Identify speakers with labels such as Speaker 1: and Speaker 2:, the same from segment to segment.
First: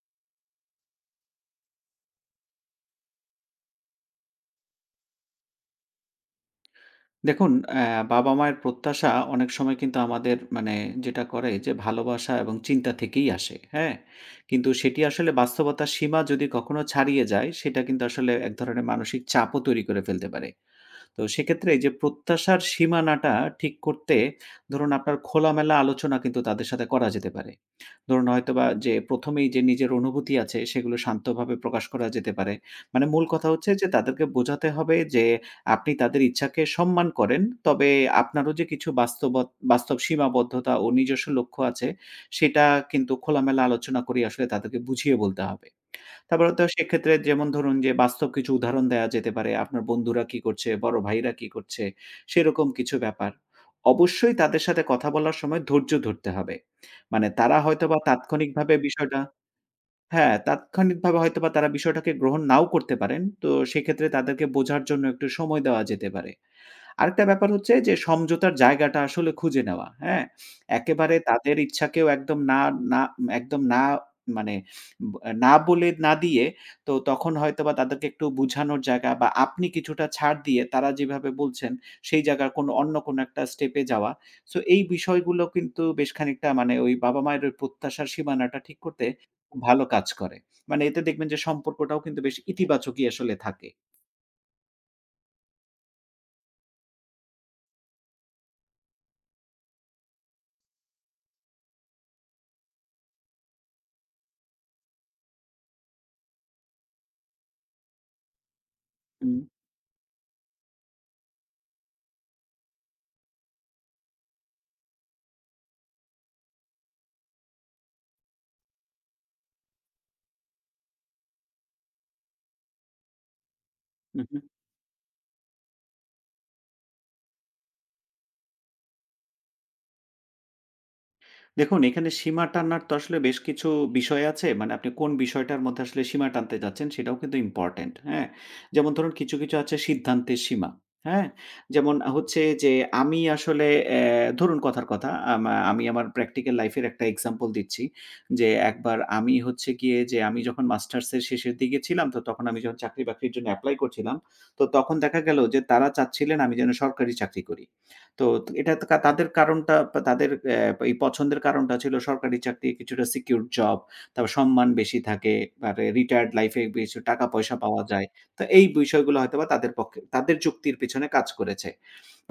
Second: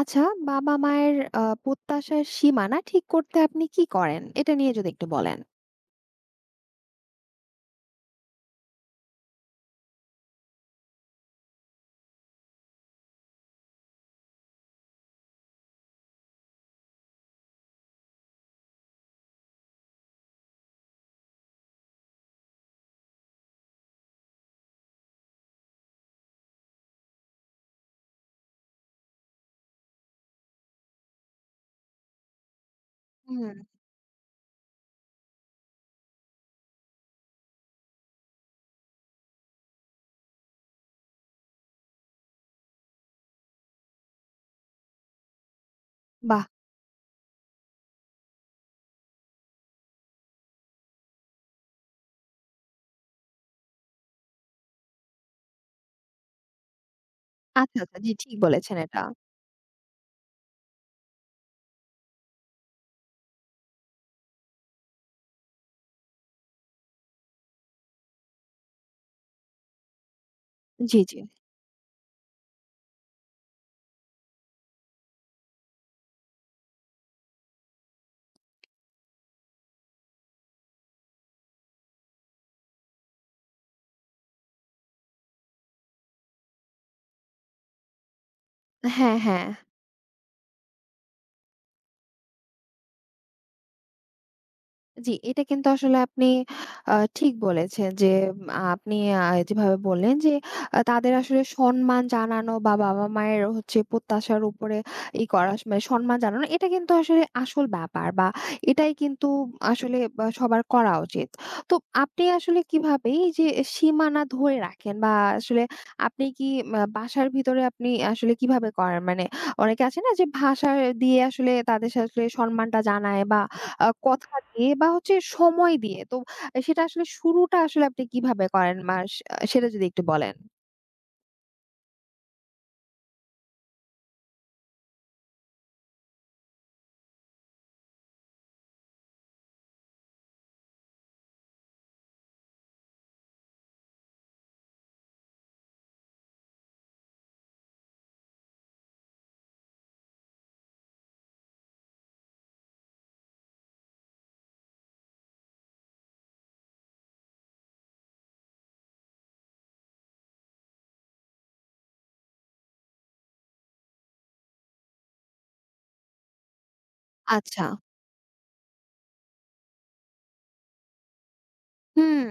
Speaker 1: আচ্ছা, বাবা-মায়ের প্রত্যাশার সীমানা ঠিক করতে আপনি কি করেন? এটা নিয়ে যদি একটু বলেন।
Speaker 2: দেখুন, বাবা-মায়ের প্রত্যাশা অনেক সময় কিন্তু আমাদের মানে যেটা করে যে ভালোবাসা এবং চিন্তা থেকেই আসে, হ্যাঁ? কিন্তু সেটি আসলে বাস্তবতার সীমা যদি কখনো ছাড়িয়ে যায়, সেটা কিন্তু আসলে এক ধরনের মানসিক চাপও তৈরি করে ফেলতে পারে। তো সেক্ষেত্রে এই যে প্রত্যাশার সীমানাটা ঠিক করতে ধরুন আপনার খোলামেলা আলোচনা কিন্তু তাদের সাথে করা যেতে পারে। ধরুন হয়তোবা যে ১ম এই যে নিজের অনুভূতি আছে সেগুলো শান্তভাবে প্রকাশ করা যেতে পারে। মানে মূল কথা
Speaker 1: হুম,
Speaker 2: হচ্ছে যে তাদেরকে বোঝাতে হবে যে আপনি তাদের ইচ্ছাকে সম্মান করেন। তবে আপনারও যে কিছু বাস্তব সীমাবদ্ধতা ও নিজস্ব লক্ষ্য আছে সেটা কিন্তু খোলামেলা আলোচনা করে আসলে তাদেরকে বুঝিয়ে বলতে হবে।
Speaker 1: বাহ!
Speaker 2: তারপরে তো সেক্ষেত্রে যেমন ধরুন যে বাস্তব কিছু উদাহরণ দেয়া যেতে পারে। আপনার বন্ধুরা কি করছে, বড় ভাইরা কি করছে, সেরকম কিছু ব্যাপার। অবশ্যই তাদের সাথে কথা বলার সময় ধৈর্য ধরতে হবে। মানে তারা
Speaker 1: আচ্ছা,
Speaker 2: হয়তোবা
Speaker 1: আচ্ছা। জি, ঠিক
Speaker 2: তাৎক্ষণিকভাবে
Speaker 1: বলেছেন এটা।
Speaker 2: বিষয়টা হ্যাঁ, তাৎক্ষণিকভাবে হয়তোবা তারা বিষয়টাকে গ্রহণ নাও করতে পারেন। তো সেক্ষেত্রে তাদেরকে বোঝার জন্য একটু সময় দেওয়া যেতে পারে। আরেকটা ব্যাপার হচ্ছে যে সমঝোতার জায়গাটা আসলে খুঁজে নেওয়া, হ্যাঁ?
Speaker 1: জি, জি।
Speaker 2: একেবারে তাদের ইচ্ছাকেও একদম না, না একদম না মানে ব না বলে না দিয়ে তো তখন হয়তোবা তাদেরকে একটু বুঝানোর জায়গা বা আপনি কিছুটা ছাড় দিয়ে তারা যেভাবে বলছেন সেই জায়গার কোনো অন্য কোনো একটা স্টেপে যাওয়া। সো এই বিষয়গুলো কিন্তু বেশ খানিকটা মানে ওই বাবা-মায়ের ওই প্রত্যাশার সীমানাটা ঠিক করতে
Speaker 1: হ্যাঁ, হ্যাঁ।
Speaker 2: খুব ভালো কাজ করে। মানে এতে দেখবেন যে সম্পর্কটাও কিন্তু বেশ ইতিবাচকই আসলে থাকে।
Speaker 1: জি, এটা কিন্তু আসলে আপনি ঠিক বলেছেন যে উম, আপনি আ যেভাবে বললেন যে তাদের আসলে সম্মান জানানো বা বাবা-মায়ের হচ্ছে প্রত্যাশার উপরে করা মানে সম্মান জানানো এটা কিন্তু আসলে আসল ব্যাপার বা এটাই কিন্তু
Speaker 2: হুম,
Speaker 1: আসলে বা সবার করা উচিত। তো আপনি আসলে কিভাবে এই যে সীমানা ধরে রাখেন বা আসলে আপনি কি বাসার ভিতরে আপনি আসলে কিভাবে করেন? মানে অনেকে আছে না যে ভাষা দিয়ে আসলে তাদের আসলে সম্মানটা জানায় বা
Speaker 2: হু,
Speaker 1: কথা
Speaker 2: হু।
Speaker 1: দিয়ে বা হচ্ছে সময় দিয়ে। তো সেটা আসলে শুরুটা আসলে আপনি কিভাবে করেন মাস আ সেটা যদি একটু বলেন?
Speaker 2: দেখুন, এখানে সীমা টানার তো আসলে বেশ কিছু বিষয় আছে। মানে আপনি কোন বিষয়টার মধ্যে আসলে সীমা টানতে যাচ্ছেন সেটাও কিন্তু ইম্পোর্টেন্ট, হ্যাঁ? যেমন ধরুন কিছু, কিছু আছে সিদ্ধান্তের সীমা, হ্যাঁ? যেমন হচ্ছে যে আমি আসলে ধরুন কথার কথা আমি আমার প্র্যাকটিক্যাল লাইফের একটা এক্সাম্পল দিচ্ছি। যে একবার আমি হচ্ছে গিয়ে যে আমি যখন মাস্টার্সের শেষের দিকে ছিলাম তো তখন আমি যখন চাকরি-বাকরির জন্য এপ্লাই করছিলাম, তো তখন দেখা গেল যে তারা চাচ্ছিলেন আমি যেন সরকারি চাকরি করি। তো এটা তো তাদের কারণটা তাদের এই পছন্দের কারণটা ছিল সরকারি চাকরি কিছুটা সিকিউরড জব। তারপর সম্মান বেশি থাকে। তারপরে রিটায়ার্ড লাইফ এ কিছু টাকা পয়সা
Speaker 1: আচ্ছা।
Speaker 2: পাওয়া যায়। তো এই বিষয়গুলো হয়তোবা তাদের পক্ষে তাদের যুক্তির পেছনে কাজ করেছে।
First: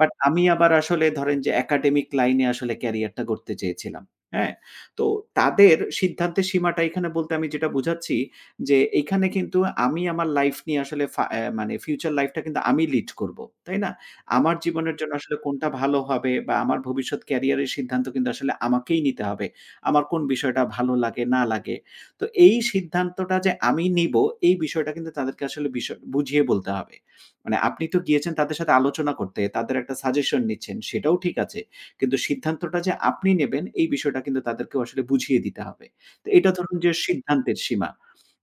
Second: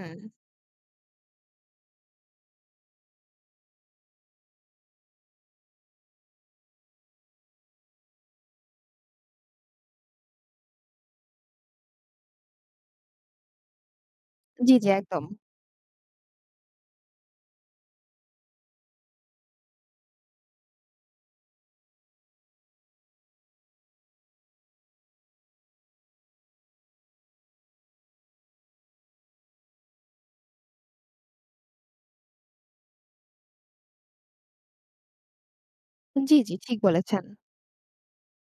Speaker 2: বাট আমি আবার আসলে ধরেন যে একাডেমিক লাইনে আসলে ক্যারিয়ারটা গড়তে চেয়েছিলাম। হ্যাঁ? তো তাদের সিদ্ধান্তের সীমাটা এখানে বলতে আমি যেটা বুঝাচ্ছি যে এইখানে কিন্তু আমি আমার লাইফ নিয়ে আসলে ফা অ্যা মানে ফিউচার লাইফটা কিন্তু আমি লিড করব। তাই না? আমার
Speaker 1: জি, জি,
Speaker 2: জীবনের জন্য
Speaker 1: একদম।
Speaker 2: আসলে কোনটা ভালো হবে বা আমার ভবিষ্যৎ ক্যারিয়ারের সিদ্ধান্ত কিন্তু আসলে আমাকেই নিতে হবে। আমার কোন বিষয়টা ভালো লাগে না লাগে। তো এই সিদ্ধান্তটা যে আমি নিব এই বিষয়টা কিন্তু তাদেরকে আসলে বিষয় বুঝিয়ে বলতে হবে। মানে আপনি তো গিয়েছেন তাদের সাথে আলোচনা করতে, তাদের একটা সাজেশন নিচ্ছেন, সেটাও ঠিক আছে। কিন্তু সিদ্ধান্তটা যে আপনি নেবেন, এই বিষয়টা কিন্তু তাদেরকেও আসলে বুঝিয়ে দিতে হবে। তো
Speaker 1: জি,
Speaker 2: এটা
Speaker 1: জি,
Speaker 2: ধরুন
Speaker 1: ঠিক
Speaker 2: যে
Speaker 1: বলেছেন।
Speaker 2: সিদ্ধান্তের সীমা।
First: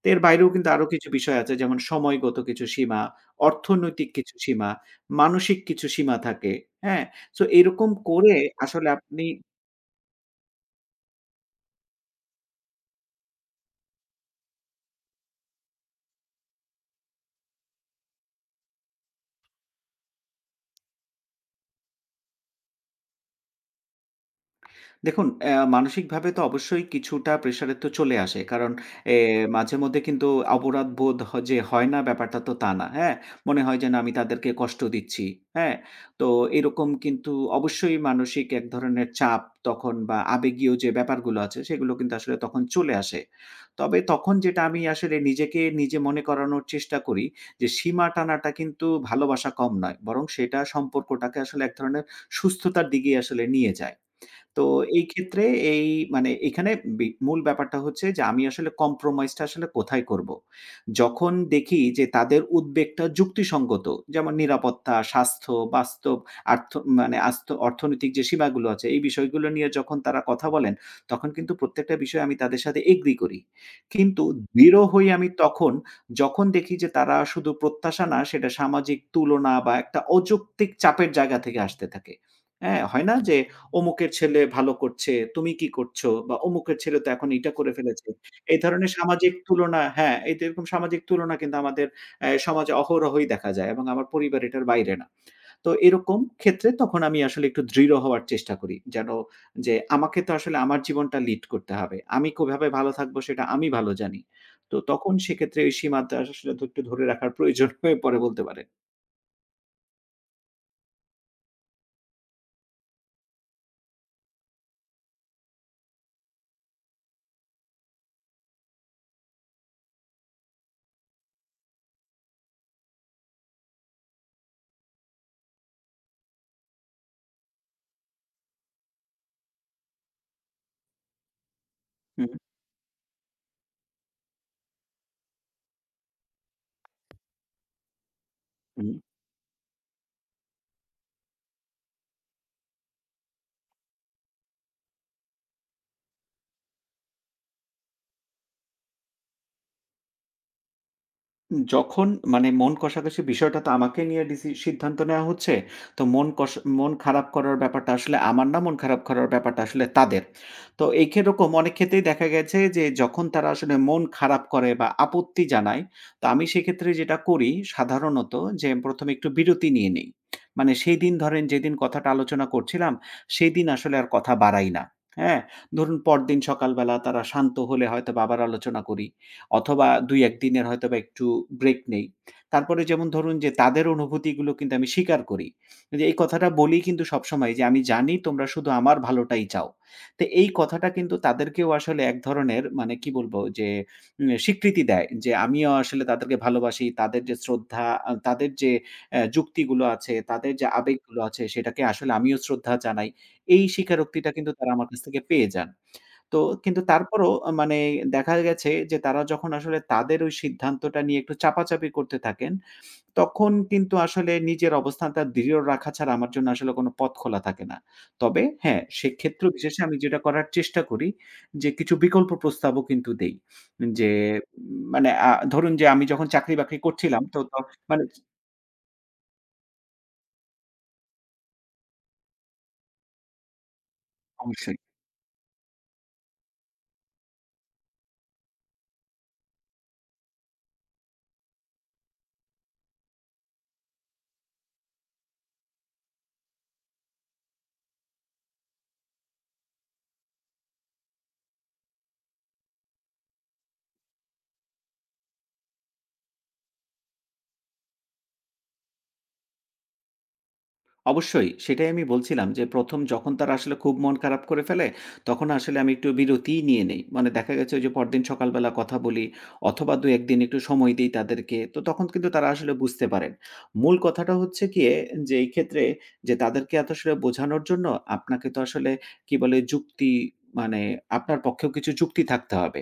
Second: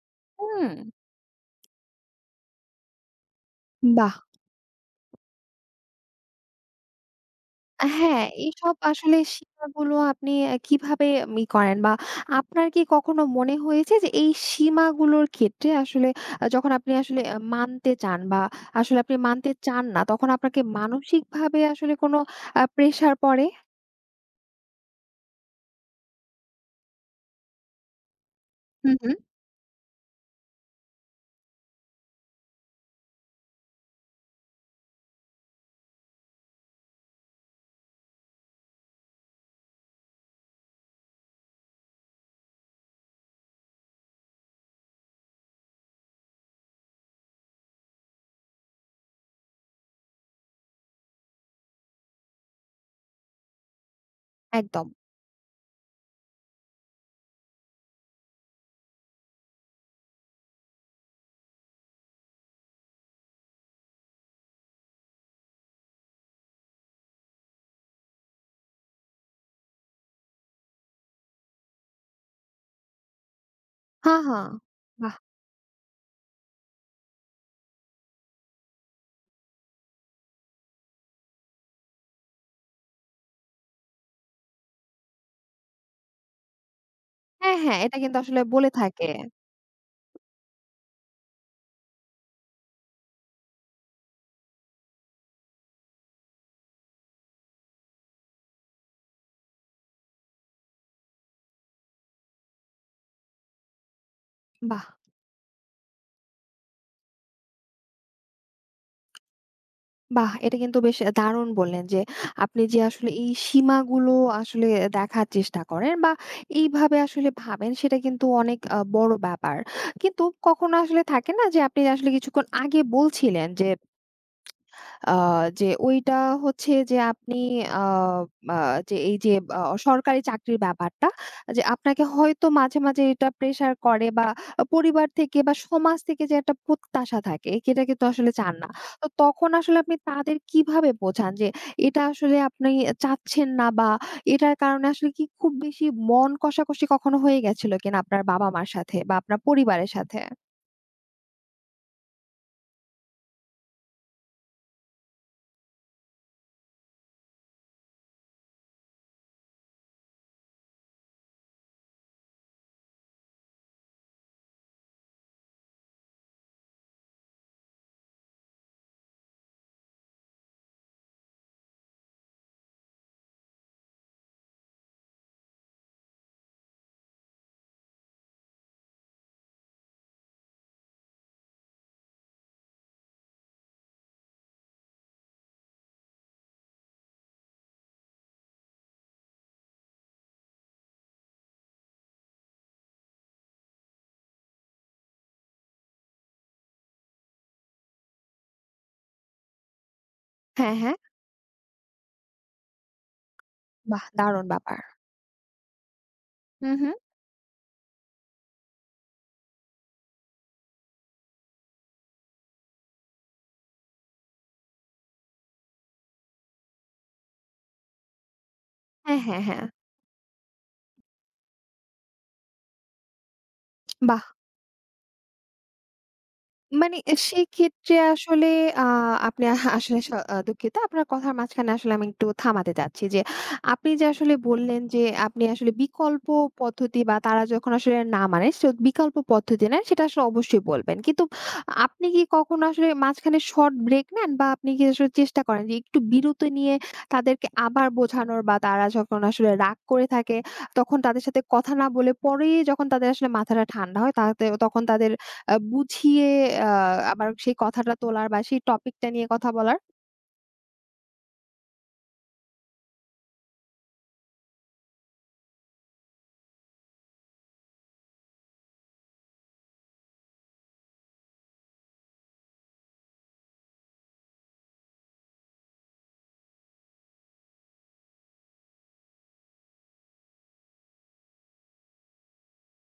Speaker 2: তো এর বাইরেও কিন্তু
Speaker 1: হুম।
Speaker 2: আরো কিছু বিষয় আছে যেমন সময়গত কিছু সীমা, অর্থনৈতিক
Speaker 1: বাহ!
Speaker 2: কিছু সীমা, মানসিক কিছু সীমা থাকে। হ্যাঁ? সো এরকম
Speaker 1: হ্যাঁ,
Speaker 2: করে
Speaker 1: এইসব
Speaker 2: আসলে
Speaker 1: আসলে
Speaker 2: আপনি
Speaker 1: সীমাগুলো আপনি কিভাবে ম ই করেন বা আপনার কি কখনো মনে হয়েছে যে এই সীমাগুলোর ক্ষেত্রে আসলে যখন আপনি আসলে মানতে চান বা আসলে আপনি মানতে চান না তখন আপনাকে মানসিকভাবে আসলে কোনো প্রেশার পড়ে?
Speaker 2: দেখুন, মানসিকভাবে তো অবশ্যই কিছুটা প্রেশারে তো চলে আসে। কারণ
Speaker 1: হুম, হুম।
Speaker 2: এ মাঝেমধ্যে কিন্তু অপরাধবোধ যে হয় না ব্যাপারটা তো তা না। হ্যাঁ? মনে হয় যেন আমি তাদেরকে কষ্ট দিচ্ছি। হ্যাঁ? তো এরকম কিন্তু অবশ্যই মানসিক এক ধরনের চাপ তখন বা আবেগীয় যে ব্যাপারগুলো আছে সেগুলো কিন্তু আসলে তখন চলে আসে। তবে তখন যেটা আমি আসলে নিজেকে নিজে মনে করানোর চেষ্টা করি যে সীমা টানাটা কিন্তু ভালোবাসা কম নয়। বরং সেটা সম্পর্কটাকে আসলে এক ধরনের সুস্থতার দিকেই আসলে নিয়ে যায়। তো
Speaker 1: একদম।
Speaker 2: এই ক্ষেত্রে এই মানে এখানে মূল ব্যাপারটা হচ্ছে যে আমি আসলে compromise টা আসলে কোথায় করব? যখন দেখি যে তাদের উদ্বেগটা যুক্তিসঙ্গত, যেমন নিরাপত্তা, স্বাস্থ্য, বাস্তব আর্থ মানে অর্থনৈতিক যে সীমাগুলো আছে এই বিষয়গুলো নিয়ে যখন তারা কথা বলেন, তখন কিন্তু প্রত্যেকটা বিষয়ে আমি তাদের সাথে এগ্রি করি।
Speaker 1: হা,
Speaker 2: কিন্তু
Speaker 1: হা।
Speaker 2: দৃঢ় হই
Speaker 1: বাহ!
Speaker 2: আমি তখন, যখন দেখি যে তারা শুধু প্রত্যাশা না সেটা সামাজিক তুলনা বা একটা অযৌক্তিক চাপের জায়গা থেকে আসতে থাকে। হ্যাঁ, হয় না যে অমুকের ছেলে ভালো করছে, তুমি কি করছো? বা অমুকের ছেলে তো এখন এইটা
Speaker 1: হ্যাঁ,
Speaker 2: করে
Speaker 1: হ্যাঁ, এটা
Speaker 2: ফেলেছে।
Speaker 1: কিন্তু আসলে
Speaker 2: এই
Speaker 1: বলে
Speaker 2: ধরনের
Speaker 1: থাকে।
Speaker 2: সামাজিক তুলনা হ্যাঁ, এই তো এরকম সামাজিক তুলনা কিন্তু আমাদের সমাজে অহরহই দেখা যায় এবং আমার পরিবার এটার বাইরে না। তো এরকম ক্ষেত্রে তখন আমি আসলে একটু দৃঢ় হওয়ার চেষ্টা করি। যেন যে আমাকে তো আসলে আমার জীবনটা লিড করতে হবে। আমি কিভাবে ভালো থাকবো সেটা আমি ভালো জানি। তো
Speaker 1: বাহ!
Speaker 2: তখন সেক্ষেত্রে ওই সীমাটা আসলে একটু ধরে রাখার প্রয়োজন হয়ে পড়ে বলতে পারেন।
Speaker 1: বাহ! এটা কিন্তু বেশ দারুণ বললেন যে আপনি যে আসলে এই সীমাগুলো আসলে দেখার চেষ্টা করেন বা এইভাবে আসলে ভাবেন সেটা কিন্তু অনেক বড় ব্যাপার। কিন্তু কখনো আসলে থাকে না যে, আপনি আসলে কিছুক্ষণ আগে বলছিলেন যে আ যে ওইটা হচ্ছে যে আপনি আ আ যে এই যে আ সরকারি চাকরির ব্যাপারটা যে আপনাকে
Speaker 2: হুম,
Speaker 1: হয়তো মাঝে, মাঝে এটা প্রেশার করে বা পরিবার থেকে বা সমাজ থেকে যে একটা প্রত্যাশা থাকে এটা কিন্তু আসলে চান না।
Speaker 2: হুম।
Speaker 1: তো তখন আসলে আপনি তাদের কিভাবে বোঝান যে এটা আসলে আপনি চাচ্ছেন না বা এটার কারণে আসলে কি খুব বেশি মন কষাকষি কখনো হয়ে গেছিল কিনা আপনার বাবা-মার সাথে বা আপনার পরিবারের সাথে?
Speaker 2: যখন মানে মন কষাকষি বিষয়টা তো আমাকে নিয়ে সিদ্ধান্ত নেওয়া হচ্ছে। তো মন খারাপ করার ব্যাপারটা আসলে আমার না, মন খারাপ করার ব্যাপারটা আসলে তাদের। তো এই খে এরকম অনেক ক্ষেত্রেই দেখা গেছে যে যখন তারা আসলে মন খারাপ করে বা আপত্তি জানায়, তো আমি সেক্ষেত্রে যেটা করি সাধারণত যে ১ম এ একটু বিরতি নিয়ে নেই। মানে সেই দিন ধরেন যেদিন কথাটা আলোচনা করছিলাম, সেদিন আসলে আর কথা বাড়াই না। হ্যাঁ? ধরুন পরদিন সকালবেলা তারা শান্ত হলে হয়তোবা আবার আলোচনা করি। অথবা ২-১ দিনের হয়তোবা একটু ব্রেক নেই। তারপরে যেমন ধরুন যে তাদের অনুভূতিগুলো কিন্তু আমি স্বীকার করি। যে এই কথাটা বলি কিন্তু সবসময় যে, "আমি জানি তোমরা শুধু আমার ভালোটাই চাও।" তো এই কথাটা কিন্তু তাদেরকেও আসলে এক ধরনের মানে কি বলবো যে স্বীকৃতি দেয় যে আমিও আসলে তাদেরকে ভালোবাসি। তাদের যে শ্রদ্ধা, তাদের যে যুক্তিগুলো আছে, তাদের যে
Speaker 1: হ্যাঁ, হ্যাঁ।
Speaker 2: আবেগগুলো আছে সেটাকে আসলে আমিও শ্রদ্ধা জানাই। এই
Speaker 1: বাহ!
Speaker 2: স্বীকারোক্তিটা
Speaker 1: দারুণ
Speaker 2: কিন্তু তারা
Speaker 1: ব্যাপার।
Speaker 2: আমার কাছ থেকে পেয়ে যান। তো
Speaker 1: হু,
Speaker 2: কিন্তু
Speaker 1: হু।
Speaker 2: তারপরও মানে দেখা গেছে যে তারা যখন আসলে তাদের ওই সিদ্ধান্তটা নিয়ে একটু চাপাচাপি করতে থাকেন, তখন কিন্তু আসলে নিজের অবস্থানটা দৃঢ় রাখা ছাড়া আমার জন্য আসলে কোনো পথ খোলা থাকে না। তবে হ্যাঁ,
Speaker 1: হ্যাঁ, হ্যাঁ,
Speaker 2: সেক্ষেত্র
Speaker 1: হ্যাঁ।
Speaker 2: বিশেষে আমি যেটা করার চেষ্টা করি যে কিছু বিকল্প প্রস্তাবও কিন্তু দেই। যে
Speaker 1: বাহ!
Speaker 2: মানে ধরুন যে আমি যখন চাকরি-বাকরি
Speaker 1: মানে এ
Speaker 2: করছিলাম তো, তো
Speaker 1: সেক্ষেত্রে
Speaker 2: মানে
Speaker 1: আসলে আ আপনি আহা আসলে স আ দুঃখিত। আপনার কথার মাঝখানে আসলে আমি একটু থামাতে চাচ্ছি যে, আপনি যে আসলে
Speaker 2: অবশ্যই।
Speaker 1: বললেন যে, আপনি আসলে বিকল্প পদ্ধতি বা তারা যখন আসলে না মানে সো বিকল্প পদ্ধতি নেন সেটা আসলে অবশ্যই বলবেন। কিন্তু আপনি কি কখনো আসলে মাঝখানে শর্ট ব্রেক নেন বা আপনি কি আসলে চেষ্টা করেন যে একটু বিরতি নিয়ে তাদেরকে আবার বোঝানোর বা তারা যখন আসলে রাগ করে থাকে তখন তাদের সাথে কথা না বলে পরে যখন তাদের আসলে মাথাটা ঠান্ডা হয় তাতে তখন তাদের বুঝিয়ে আ আবার সেই কথাটা তোলার বা সেই টপিকটা নিয়ে কথা বলার?
Speaker 2: অবশ্যই। সেটাই আমি বলছিলাম যে ১ম যখন তারা আসলে খুব মন খারাপ করে ফেলে, তখন আসলে আমি একটু বিরতিই নিয়ে নেই। মানে দেখা গেছে ওই যে পরদিন সকালবেলা কথা বলি অথবা ২-১ দিন একটু সময় দেই তাদেরকে। তো তখন কিন্তু তারা আসলে বুঝতে পারেন। মূল কথাটা হচ্ছে গিয়ে যে এই ক্ষেত্রে যে তাদেরকে এত আসলে বোঝানোর জন্য আপনাকে তো আসলে কি বলে যুক্তি মানে আপনার পক্ষেও কিছু যুক্তি থাকতে হবে।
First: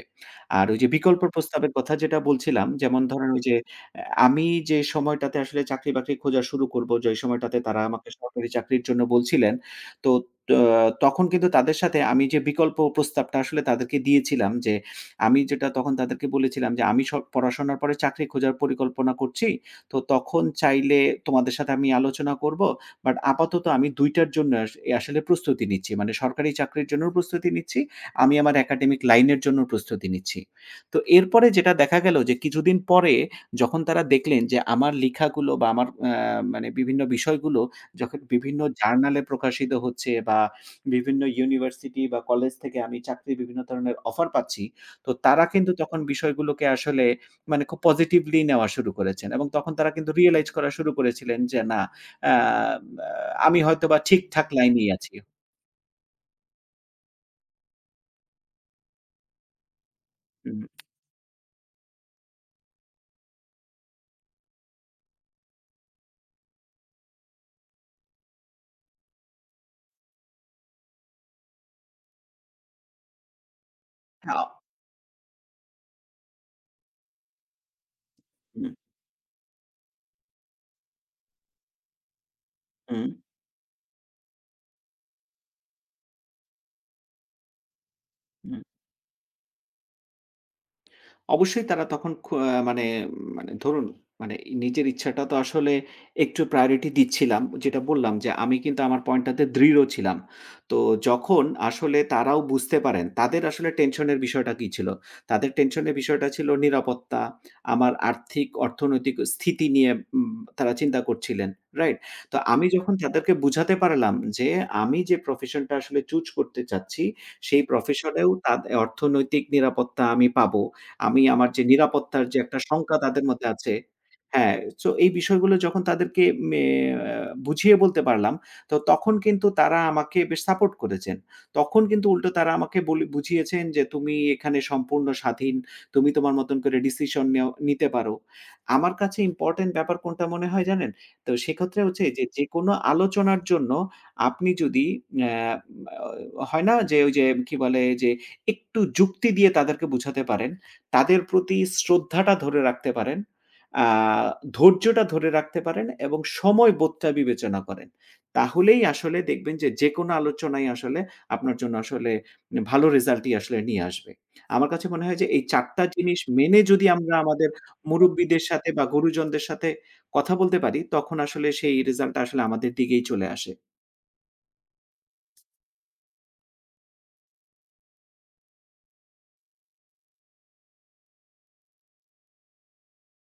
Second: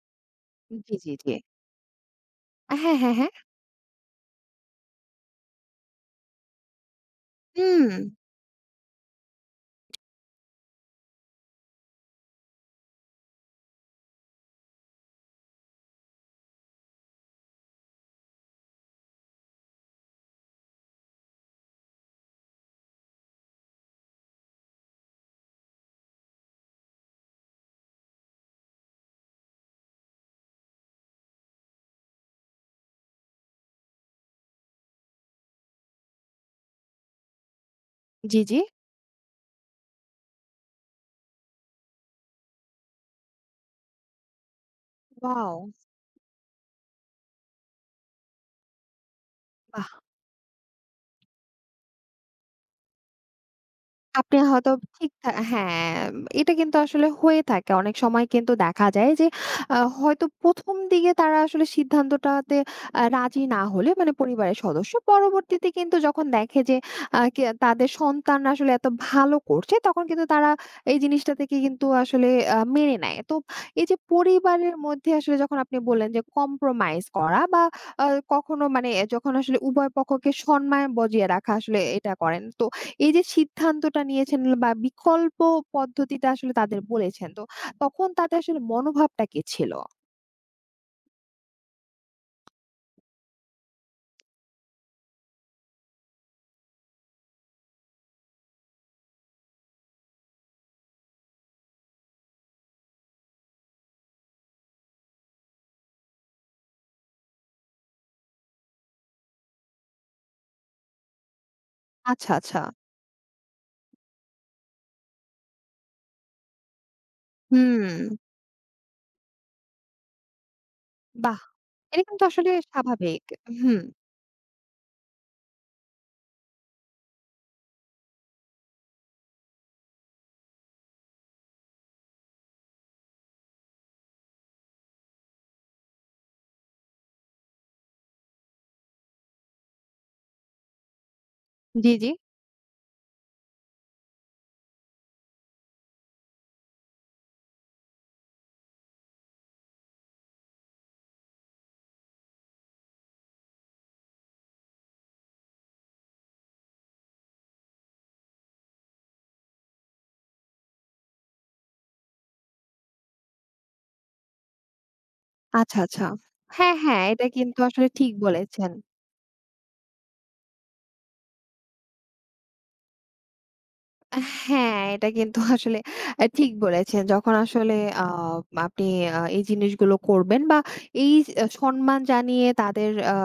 Speaker 2: আর ওই যে
Speaker 1: জি, জি,
Speaker 2: বিকল্প
Speaker 1: জি।
Speaker 2: প্রস্তাবের কথা যেটা বলছিলাম
Speaker 1: হ্যাঁ,
Speaker 2: যেমন
Speaker 1: হ্যাঁ,
Speaker 2: ধরেন
Speaker 1: হ্যাঁ।
Speaker 2: ওই যে আমি যে সময়টাতে আসলে চাকরি-বাকরি খোঁজা শুরু করব, যে সময়টাতে তারা
Speaker 1: হুম।
Speaker 2: আমাকে সরকারি চাকরির জন্য বলছিলেন, তো ত্য তখন কিন্তু তাদের সাথে আমি যে বিকল্প প্রস্তাবটা আসলে তাদেরকে দিয়েছিলাম যে, আমি যেটা তখন তাদেরকে বলেছিলাম যে, "আমি সব পড়াশোনার পরে চাকরি খোঁজার পরিকল্পনা করছি। তো তখন চাইলে তোমাদের সাথে আমি আলোচনা করব। বাট আপাতত আমি ২ টার জন্য আসলে প্রস্তুতি নিচ্ছি। মানে সরকারি চাকরির জন্যও প্রস্তুতি নিচ্ছি, আমি আমার একাডেমিক লাইনের জন্যও প্রস্তুতি নিচ্ছি।" তো এরপরে যেটা দেখা গেল যে কিছুদিন পরে যখন তারা দেখলেন যে আমার লিখাগুলো বা আমার মানে বিভিন্ন বিষয়গুলো যখন
Speaker 1: জি, জি।
Speaker 2: বিভিন্ন জার্নালে প্রকাশিত হচ্ছে বা বিভিন্ন ইউনিভার্সিটি বা কলেজ থেকে আমি চাকরির বিভিন্ন ধরনের অফার পাচ্ছি। তো তারা
Speaker 1: ওয়াও!
Speaker 2: কিন্তু তখন বিষয়গুলোকে আসলে মানে খুব পজিটিভলি নেওয়া শুরু করেছেন এবং তখন
Speaker 1: বাহ!
Speaker 2: তারা কিন্তু রিয়ালাইজ করা শুরু করেছিলেন যে না আ আমি হয়তোবা
Speaker 1: আপনি
Speaker 2: ঠিকঠাক
Speaker 1: হয়তো
Speaker 2: লাইনেই
Speaker 1: ঠিক
Speaker 2: আছি।
Speaker 1: থা হ্যাঁ, এটা কিন্তু আসলে হয়ে থাকে। অনেক সময় কিন্তু দেখা যায় যে হয়তো
Speaker 2: হুম।
Speaker 1: ১ম দিকে তারা আসলে সিদ্ধান্তটাতে রাজি না হলে মানে পরিবারের সদস্য পরবর্তীতে কিন্তু যখন দেখে যে আ কে তাদের সন্তান আসলে এত ভালো করছে তখন কিন্তু তারা এই জিনিসটা থেকে কিন্তু আসলে মেনে নেয়। তো এই যে
Speaker 2: আ
Speaker 1: পরিবারের মধ্যে আসলে যখন আপনি বললেন যে কম্প্রোমাইজ করা বা আ কখনো
Speaker 2: হুম,
Speaker 1: মানে যখন আসলে উভয় পক্ষকে সম্মান বজিয়ে রাখা আসলে এটা করেন। তো
Speaker 2: হুম,
Speaker 1: এই যে সিদ্ধান্তটা নিয়েছেন বা বিকল্প পদ্ধতিটা আসলে তাদের বলেছেন। তো তখন তাদের
Speaker 2: হুম।
Speaker 1: আসলে মনোভাবটা কি ছিল?
Speaker 2: অবশ্যই তারা তখন খু আ মানে মানে ধরুন মানে নিজের ইচ্ছাটা তো আসলে একটু প্রায়োরিটি দিচ্ছিলাম। যেটা বললাম যে আমি কিন্তু আমার পয়েন্টটাতে দৃঢ় ছিলাম। তো যখন আসলে তারাও বুঝতে পারেন, তাদের আসলে টেনশনের বিষয়টা কী ছিল? তাদের টেনশনের বিষয়টা ছিল নিরাপত্তা, আমার আর্থিক, অর্থনৈতিক স্থিতি নিয়ে তারা চিন্তা করছিলেন। রাইট?
Speaker 1: আচ্ছা,
Speaker 2: তো
Speaker 1: আচ্ছা।
Speaker 2: আমি যখন তাদেরকে বুঝাতে পারলাম যে আমি যে প্রফেশনটা আসলে চুজ করতে চাচ্ছি, সেই
Speaker 1: হুম,
Speaker 2: প্রফেশনেও অর্থনৈতিক নিরাপত্তা আমি পাবো। আমি
Speaker 1: বাহ!
Speaker 2: আমার যে
Speaker 1: এটা কিন্তু
Speaker 2: নিরাপত্তার যে
Speaker 1: আসলে
Speaker 2: একটা শঙ্কা
Speaker 1: স্বাভাবিক।
Speaker 2: তাদের মধ্যে আছে
Speaker 1: হুম,
Speaker 2: হ্যাঁ, সো এই বিষয়গুলো যখন তাদেরকে মে আ বুঝিয়ে বলতে পারলাম, তো তখন কিন্তু তারা আমাকে বেশ সাপোর্ট করেছেন। তখন কিন্তু উল্টো তারা আমাকে বলি বুঝিয়েছেন যে, "তুমি এখানে সম্পূর্ণ স্বাধীন। তুমি তোমার মতন করে ডিসিশন নেও নিতে পারো।" আমার কাছে ইম্পোর্টেন্ট ব্যাপার কোনটা মনে হয় জানেন? তো সেক্ষেত্রে
Speaker 1: জি,
Speaker 2: হচ্ছে
Speaker 1: জি।
Speaker 2: যে, যেকোনো আলোচনার জন্য আপনি যদি অ্যা হয় না যে, ওই যে কি বলে? যে একটু যুক্তি দিয়ে তাদেরকে বুঝাতে পারেন। তাদের প্রতি শ্রদ্ধাটা ধরে রাখতে পারেন, আ ধৈর্যটা ধরে রাখতে পারেন এবং সময় বোধটা বিবেচনা করেন। তাহলেই আসলে দেখবেন যে, যেকোনো আলোচনাই আসলে আপনার জন্য আসলে ভালো রেজাল্টই আসলে নিয়ে আসবে। আমার কাছে মনে হয় যে, এই ৪
Speaker 1: আচ্ছা,
Speaker 2: টা
Speaker 1: আচ্ছা।
Speaker 2: জিনিস মেনে
Speaker 1: হ্যাঁ,
Speaker 2: যদি
Speaker 1: হ্যাঁ,
Speaker 2: আমরা
Speaker 1: এটা
Speaker 2: আমাদের
Speaker 1: কিন্তু আসলে ঠিক
Speaker 2: মুরুব্বিদের সাথে
Speaker 1: বলেছেন।
Speaker 2: বা গুরুজনদের সাথে কথা বলতে পারি, তখন আসলে সেই রেজাল্টটা আসলে আমাদের দিকেই চলে আসে।
Speaker 1: আ হ্যাঁ, এটা কিন্তু আসলে ঠিক বলেছেন। যখন আসলে আ আপনি এই জিনিসগুলো করবেন বা এই সম্মান জানিয়ে তাদের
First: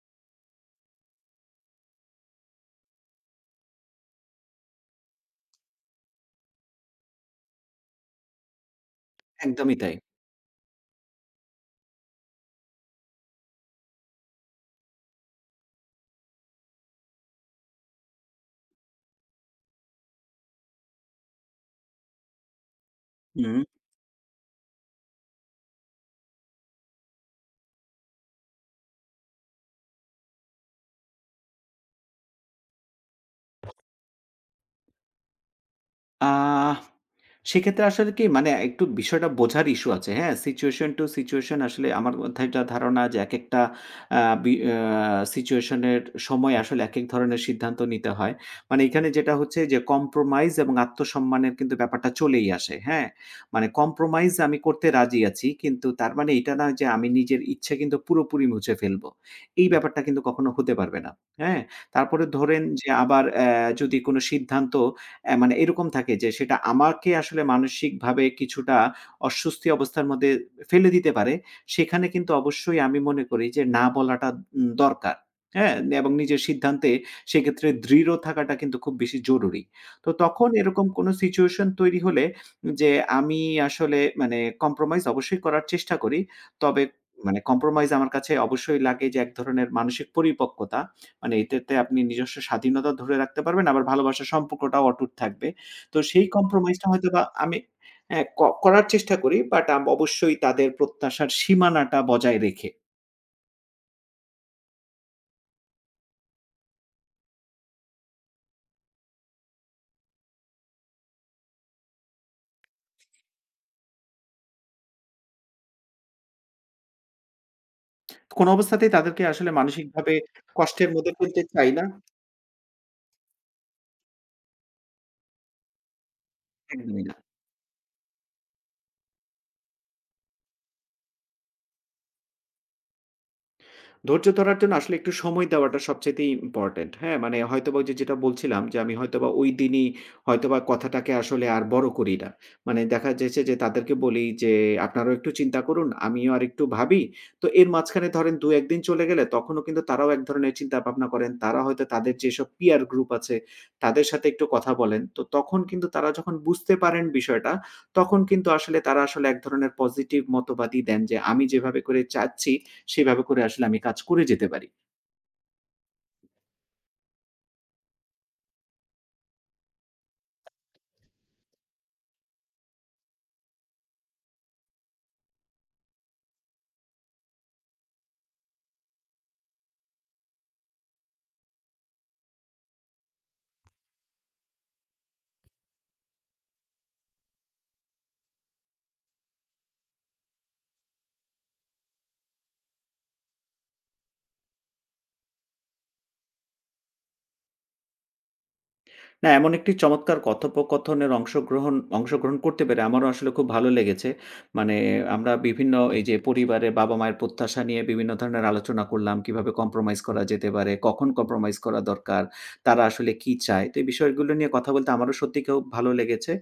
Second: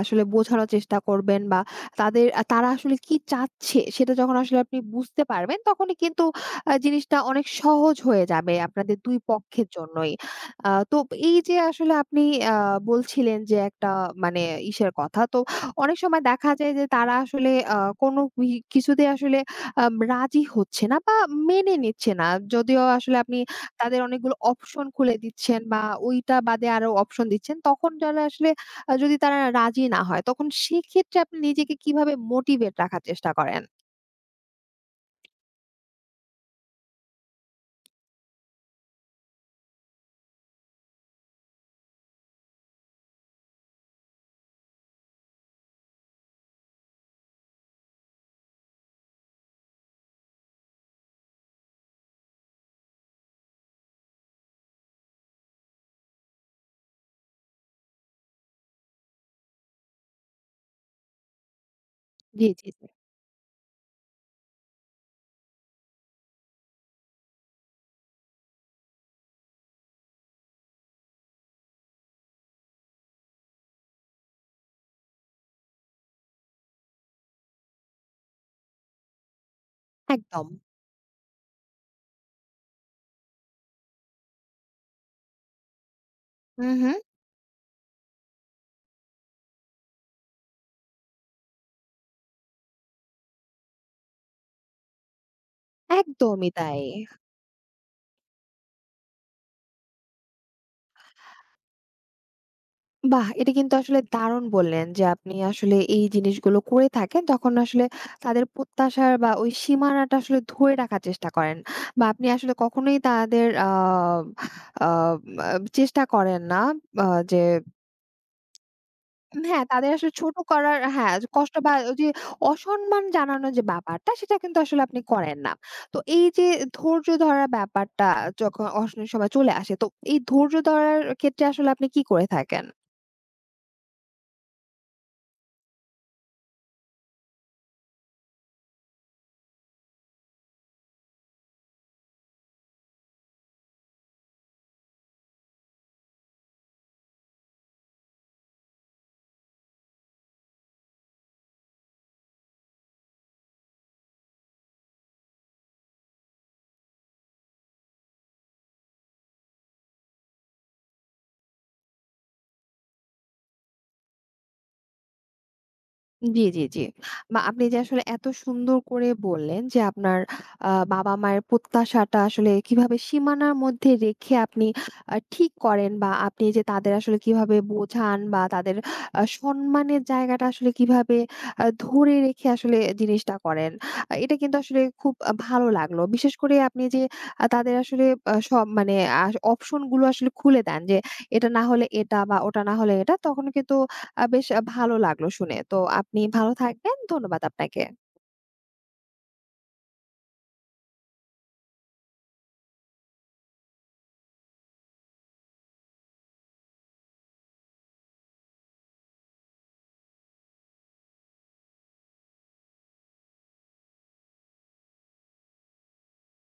Speaker 1: আসলে বোঝানোর চেষ্টা করবেন বা তাদের আ তারা আসলে কি চাচ্ছে সেটা যখন আসলে আপনি বুঝতে পারবেন, তখনই কিন্তু জিনিসটা অনেক সহজ হয়ে যাবে আপনাদের ২ পক্ষের
Speaker 2: একদমই তাই।
Speaker 1: জন্যই। তো এই যে আসলে আপনি আ বলছিলেন যে একটা মানে কথা। তো অনেক সময় দেখা যায় যে তারা আসলে কোনো কিছুতে আসলে রাজি হচ্ছে না বা মেনে নিচ্ছে না। যদিও আসলে আপনি
Speaker 2: হু।
Speaker 1: তাদের অনেকগুলো অপশন খুলে দিচ্ছেন বা ওইটা বাদে আরো অপশন দিচ্ছেন। তখন যারা আসলে আ যদি তারা রাজি না হয় তখন সেক্ষেত্রে আপনি নিজেকে কিভাবে মোটিভেট রাখার চেষ্টা করেন?
Speaker 2: আহ সেক্ষেত্রে আসলে কি মানে একটু বিষয়টা বোঝার ইস্যু আছে। হ্যাঁ? সিচুয়েশন টু সিচুয়েশন আসলে আমার মাথায় যা ধারণা যে একেকটা আ বি আ সিচুয়েশন এর সময় আসলে একেক ধরনের সিদ্ধান্ত নিতে হয়। মানে এখানে যেটা হচ্ছে যে কম্প্রোমাইজ এবং আত্মসম্মানের কিন্তু ব্যাপারটা চলেই আসে। হ্যাঁ? মানে কম্প্রোমাইজ আমি করতে রাজি আছি। কিন্তু তার মানে এটা না যে আমি নিজের ইচ্ছে কিন্তু পুরোপুরি মুছে ফেলবো। এই ব্যাপারটা কিন্তু কখনো হতে পারবে না। হ্যাঁ? তারপরে
Speaker 1: জি,
Speaker 2: ধরেন
Speaker 1: জি, জি।
Speaker 2: যে আবার যদি কোনো সিদ্ধান্ত মানে এরকম থাকে যে সেটা আমাকে আসলে মানসিকভাবে কিছুটা অস্বস্তি অবস্থার মধ্যে ফেলে দিতে পারে। সেখানে কিন্তু অবশ্যই আমি মনে করি যে না বলাটা দরকার। হ্যাঁ? এবং নিজের সিদ্ধান্তে সেক্ষেত্রে দৃঢ় থাকাটা কিন্তু খুব বেশি জরুরি। তো
Speaker 1: একদম।
Speaker 2: তখন এরকম কোনো সিচুয়েশন তৈরি হলে যে আমি আসলে মানে কম্প্রোমাইজ অবশ্যই করার চেষ্টা করি।
Speaker 1: হু,
Speaker 2: তবে
Speaker 1: হু।
Speaker 2: মানে কম্প্রোমাইজ আমার কাছে অবশ্যই লাগে যে এক ধরনের মানসিক পরিপক্কতা। মানে এটাতে আপনি নিজস্ব স্বাধীনতা ধরে রাখতে পারবেন, আবার ভালোবাসার সম্পর্কটাও অটুট থাকবে। তো সেই
Speaker 1: একদমই তাই।
Speaker 2: কম্প্রোমাইজটা হয়তোবা আমি হ্যাঁ, করার চেষ্টা করি বাট অবশ্যই তাদের প্রত্যাশার সীমানাটা বজায় রেখে।
Speaker 1: বাহ! এটা কিন্তু আসলে দারুণ বললেন যে আপনি আসলে এই জিনিসগুলো করে থাকেন। তখন আসলে তাদের প্রত্যাশার বা ওই সীমানাটা আসলে ধরে রাখার চেষ্টা করেন। বা আপনি আসলে কখনোই তাদের আ আ আব চেষ্টা করেন না আ যে
Speaker 2: কোনো অবস্থাতেই তাদেরকে আসলে
Speaker 1: হ্যাঁ, তাদের আসলে
Speaker 2: মানসিকভাবে
Speaker 1: ছোট করার,
Speaker 2: কষ্টের মধ্যে
Speaker 1: হ্যাঁ,
Speaker 2: ফেলতে
Speaker 1: কষ্ট
Speaker 2: চাই
Speaker 1: বা
Speaker 2: না।
Speaker 1: ওই যে অসম্মান জানানোর যে ব্যাপারটা, সেটা কিন্তু আসলে আপনি করেন না। তো এই যে
Speaker 2: একদমই
Speaker 1: ধৈর্য
Speaker 2: না।
Speaker 1: ধরার ব্যাপারটা যখন অনেক সময় চলে আসে, তো এই ধৈর্য ধরার ক্ষেত্রে আসলে আপনি কি করে থাকেন?
Speaker 2: ধৈর্য ধরার জন্য আসলে একটু সময় দেওয়াটা সবচাইতেই ইম্পোর্টেন্ট। হ্যাঁ? মানে হয়তোবা ওই যে যেটা বলছিলাম যে আমি হয়তোবা ওই দিনই হয়তোবা কথাটাকে আসলে আর বড় করি না। মানে দেখা যাচ্ছে যে তাদেরকে বলি যে, "আপনারাও একটু চিন্তা করুন, আমিও আরেকটু ভাবি।" তো এর মাঝখানে ধরেন ২-১ দিন চলে গেলে তখনও কিন্তু তারাও এক ধরনের চিন্তা-ভাবনা করেন। তারা হয়তো তাদের যেসব পিয়ার গ্রুপ আছে তাদের সাথে একটু কথা বলেন। তো তখন কিন্তু তারা যখন বুঝতে পারেন বিষয়টা তখন কিন্তু আসলে তারা আসলে এক ধরনের পজিটিভ মতবাদই দেন যে, "আমি যেভাবে করে চাচ্ছি সেভাবে করে আসলে আমি কাজ করে যেতে পারি।
Speaker 1: জি, জি, জি। বা আপনি যে আসলে এত সুন্দর করে বললেন যে আপনার বাবা-মায়ের প্রত্যাশাটা আসলে কিভাবে সীমানার মধ্যে রেখে আপনি ঠিক করেন বা আপনি যে তাদের আসলে কিভাবে বোঝান বা তাদের সম্মানের জায়গাটা আসলে কিভাবে ধরে রেখে আসলে জিনিসটা করেন। এটা কিন্তু আসলে খুব ভালো লাগলো। বিশেষ করে আপনি যে তাদের আসলে সব মানে আ অপশন গুলো আসলে খুলে দেন যে এটা না হলে এটা বা ওটা না হলে এটা। তখন কিন্তু বেশ ভালো লাগলো শুনে। তো আপনি ভালো থাকবেন। ধন্যবাদ আপনাকে।
Speaker 2: না, এমন একটি চমৎকার কথোপকথনের অংশগ্রহণ অংশগ্রহণ করতে পেরে আমারও আসলে খুব ভালো লেগেছে। মানে আমরা বিভিন্ন এই যে পরিবারে বাবা-মায়ের প্রত্যাশা নিয়ে বিভিন্ন ধরনের আলোচনা করলাম। কিভাবে কম্প্রোমাইজ করা যেতে পারে, কখন কম্প্রোমাইজ করা দরকার, তারা আসলে কি চায়। তো এই বিষয়গুলো নিয়ে কথা বলতে আমারও সত্যি খুব ভালো লেগেছে।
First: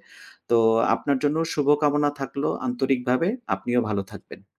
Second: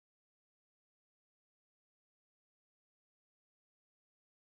Speaker 2: তো আপনার জন্য শুভকামনা থাকলো আন্তরিকভাবে। আপনিও ভালো থাকবেন।